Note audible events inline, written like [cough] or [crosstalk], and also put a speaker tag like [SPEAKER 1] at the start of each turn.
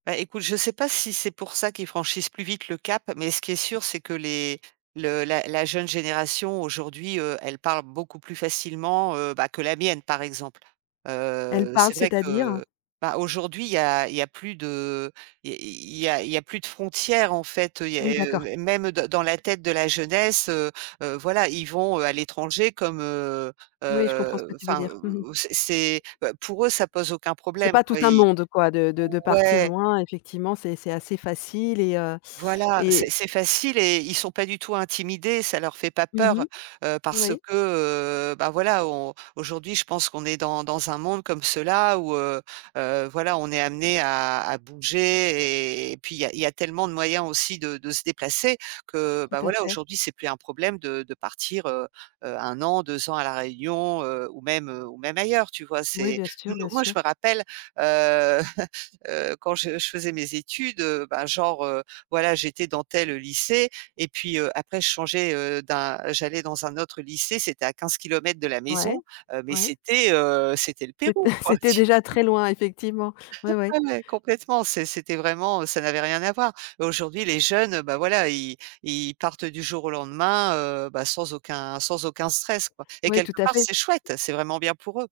[SPEAKER 1] Bah écoute, je sais pas si c'est pour ça qu'ils franchissent plus vite le cap, mais ce qui est sûr, c'est que les le la la jeune génération aujourd'hui, heu, elle parle beaucoup plus facilement, heu, bah, que la mienne par exemple,
[SPEAKER 2] Elle
[SPEAKER 1] heu,
[SPEAKER 2] parle,
[SPEAKER 1] c'est vrai
[SPEAKER 2] c'est-à-dire?
[SPEAKER 1] que, bah, aujourd'hui, il y a il y a plus de i i il y a il y a plus de frontières en fait. Il y a
[SPEAKER 2] Oui d'accord.
[SPEAKER 1] heu, et même dans dans la tête de la jeunesse, heu heu, voilà, ils vont, heu, à l'étranger comme, heu
[SPEAKER 2] Oui je comprends ce que
[SPEAKER 1] heu,
[SPEAKER 2] tu veux
[SPEAKER 1] enfin,
[SPEAKER 2] dire. Mmh mh.
[SPEAKER 1] ou ou ou c'est c'est bah, pour eux, ça pose aucun
[SPEAKER 2] C'est
[SPEAKER 1] problème
[SPEAKER 2] pas tout
[SPEAKER 1] quoi,
[SPEAKER 2] un
[SPEAKER 1] i
[SPEAKER 2] monde quoi de de de partir
[SPEAKER 1] ouais.
[SPEAKER 2] loin, effectivement c'est c'est assez facile et heu
[SPEAKER 1] Voilà, c'est
[SPEAKER 2] et
[SPEAKER 1] c'est facile et ils sont pas du tout intimidés, ça leur fait pas
[SPEAKER 2] Mmh
[SPEAKER 1] peur,
[SPEAKER 2] mh.
[SPEAKER 1] heu, parce
[SPEAKER 2] Oui.
[SPEAKER 1] que, heu, bah, voilà on aujourd'hui, je pense qu'on est dans dans un monde comme cela où, heu heu, voilà, on est amenés à à bouger et puis il y a il y a tellement de moyens aussi de de se déplacer que, bah
[SPEAKER 2] Tout à
[SPEAKER 1] voilà,
[SPEAKER 2] fait.
[SPEAKER 1] aujourd'hui, c'est plus un problème de de partir, heu heu, 1 an, 2 ans à la Réunion, heu, ou même ou même ailleurs, tu vois?
[SPEAKER 2] Oui
[SPEAKER 1] C'est
[SPEAKER 2] bien sûr,
[SPEAKER 1] nous
[SPEAKER 2] bien
[SPEAKER 1] moi, je
[SPEAKER 2] sûr.
[SPEAKER 1] me rappelle, heu [chuckles] heu, quand je je faisais mes études, heu, bah, genre, heu, voilà, j'étais dans tel, heu, lycée et puis, heu, après je changeais, heu, d'un j'allais dans un autre lycée, c'était à 15 kilomètres de la
[SPEAKER 2] Ouais.
[SPEAKER 1] maison, heu, mais
[SPEAKER 2] Ouais.
[SPEAKER 1] c'était, heu, c'était le
[SPEAKER 2] C'était
[SPEAKER 1] Pérou
[SPEAKER 2] [chuckles]
[SPEAKER 1] quoi,
[SPEAKER 2] c'était
[SPEAKER 1] tu
[SPEAKER 2] déjà
[SPEAKER 1] vois?
[SPEAKER 2] très loin, effectivement. Ouais,
[SPEAKER 1] [chuckles]
[SPEAKER 2] ouais.
[SPEAKER 1] Ah ouais, complètement, c'est c'était vraiment ça n'avait rien à voir. Mais, aujourd'hui, les jeunes, heu, bah voilà, i ils partent du jour au lendemain, heu, bah, sans aucun sans aucun stress quoi et
[SPEAKER 2] Ouais, tout
[SPEAKER 1] quelque
[SPEAKER 2] à
[SPEAKER 1] part,
[SPEAKER 2] fait.
[SPEAKER 1] c'est chouette, c'est vraiment bien pour eux.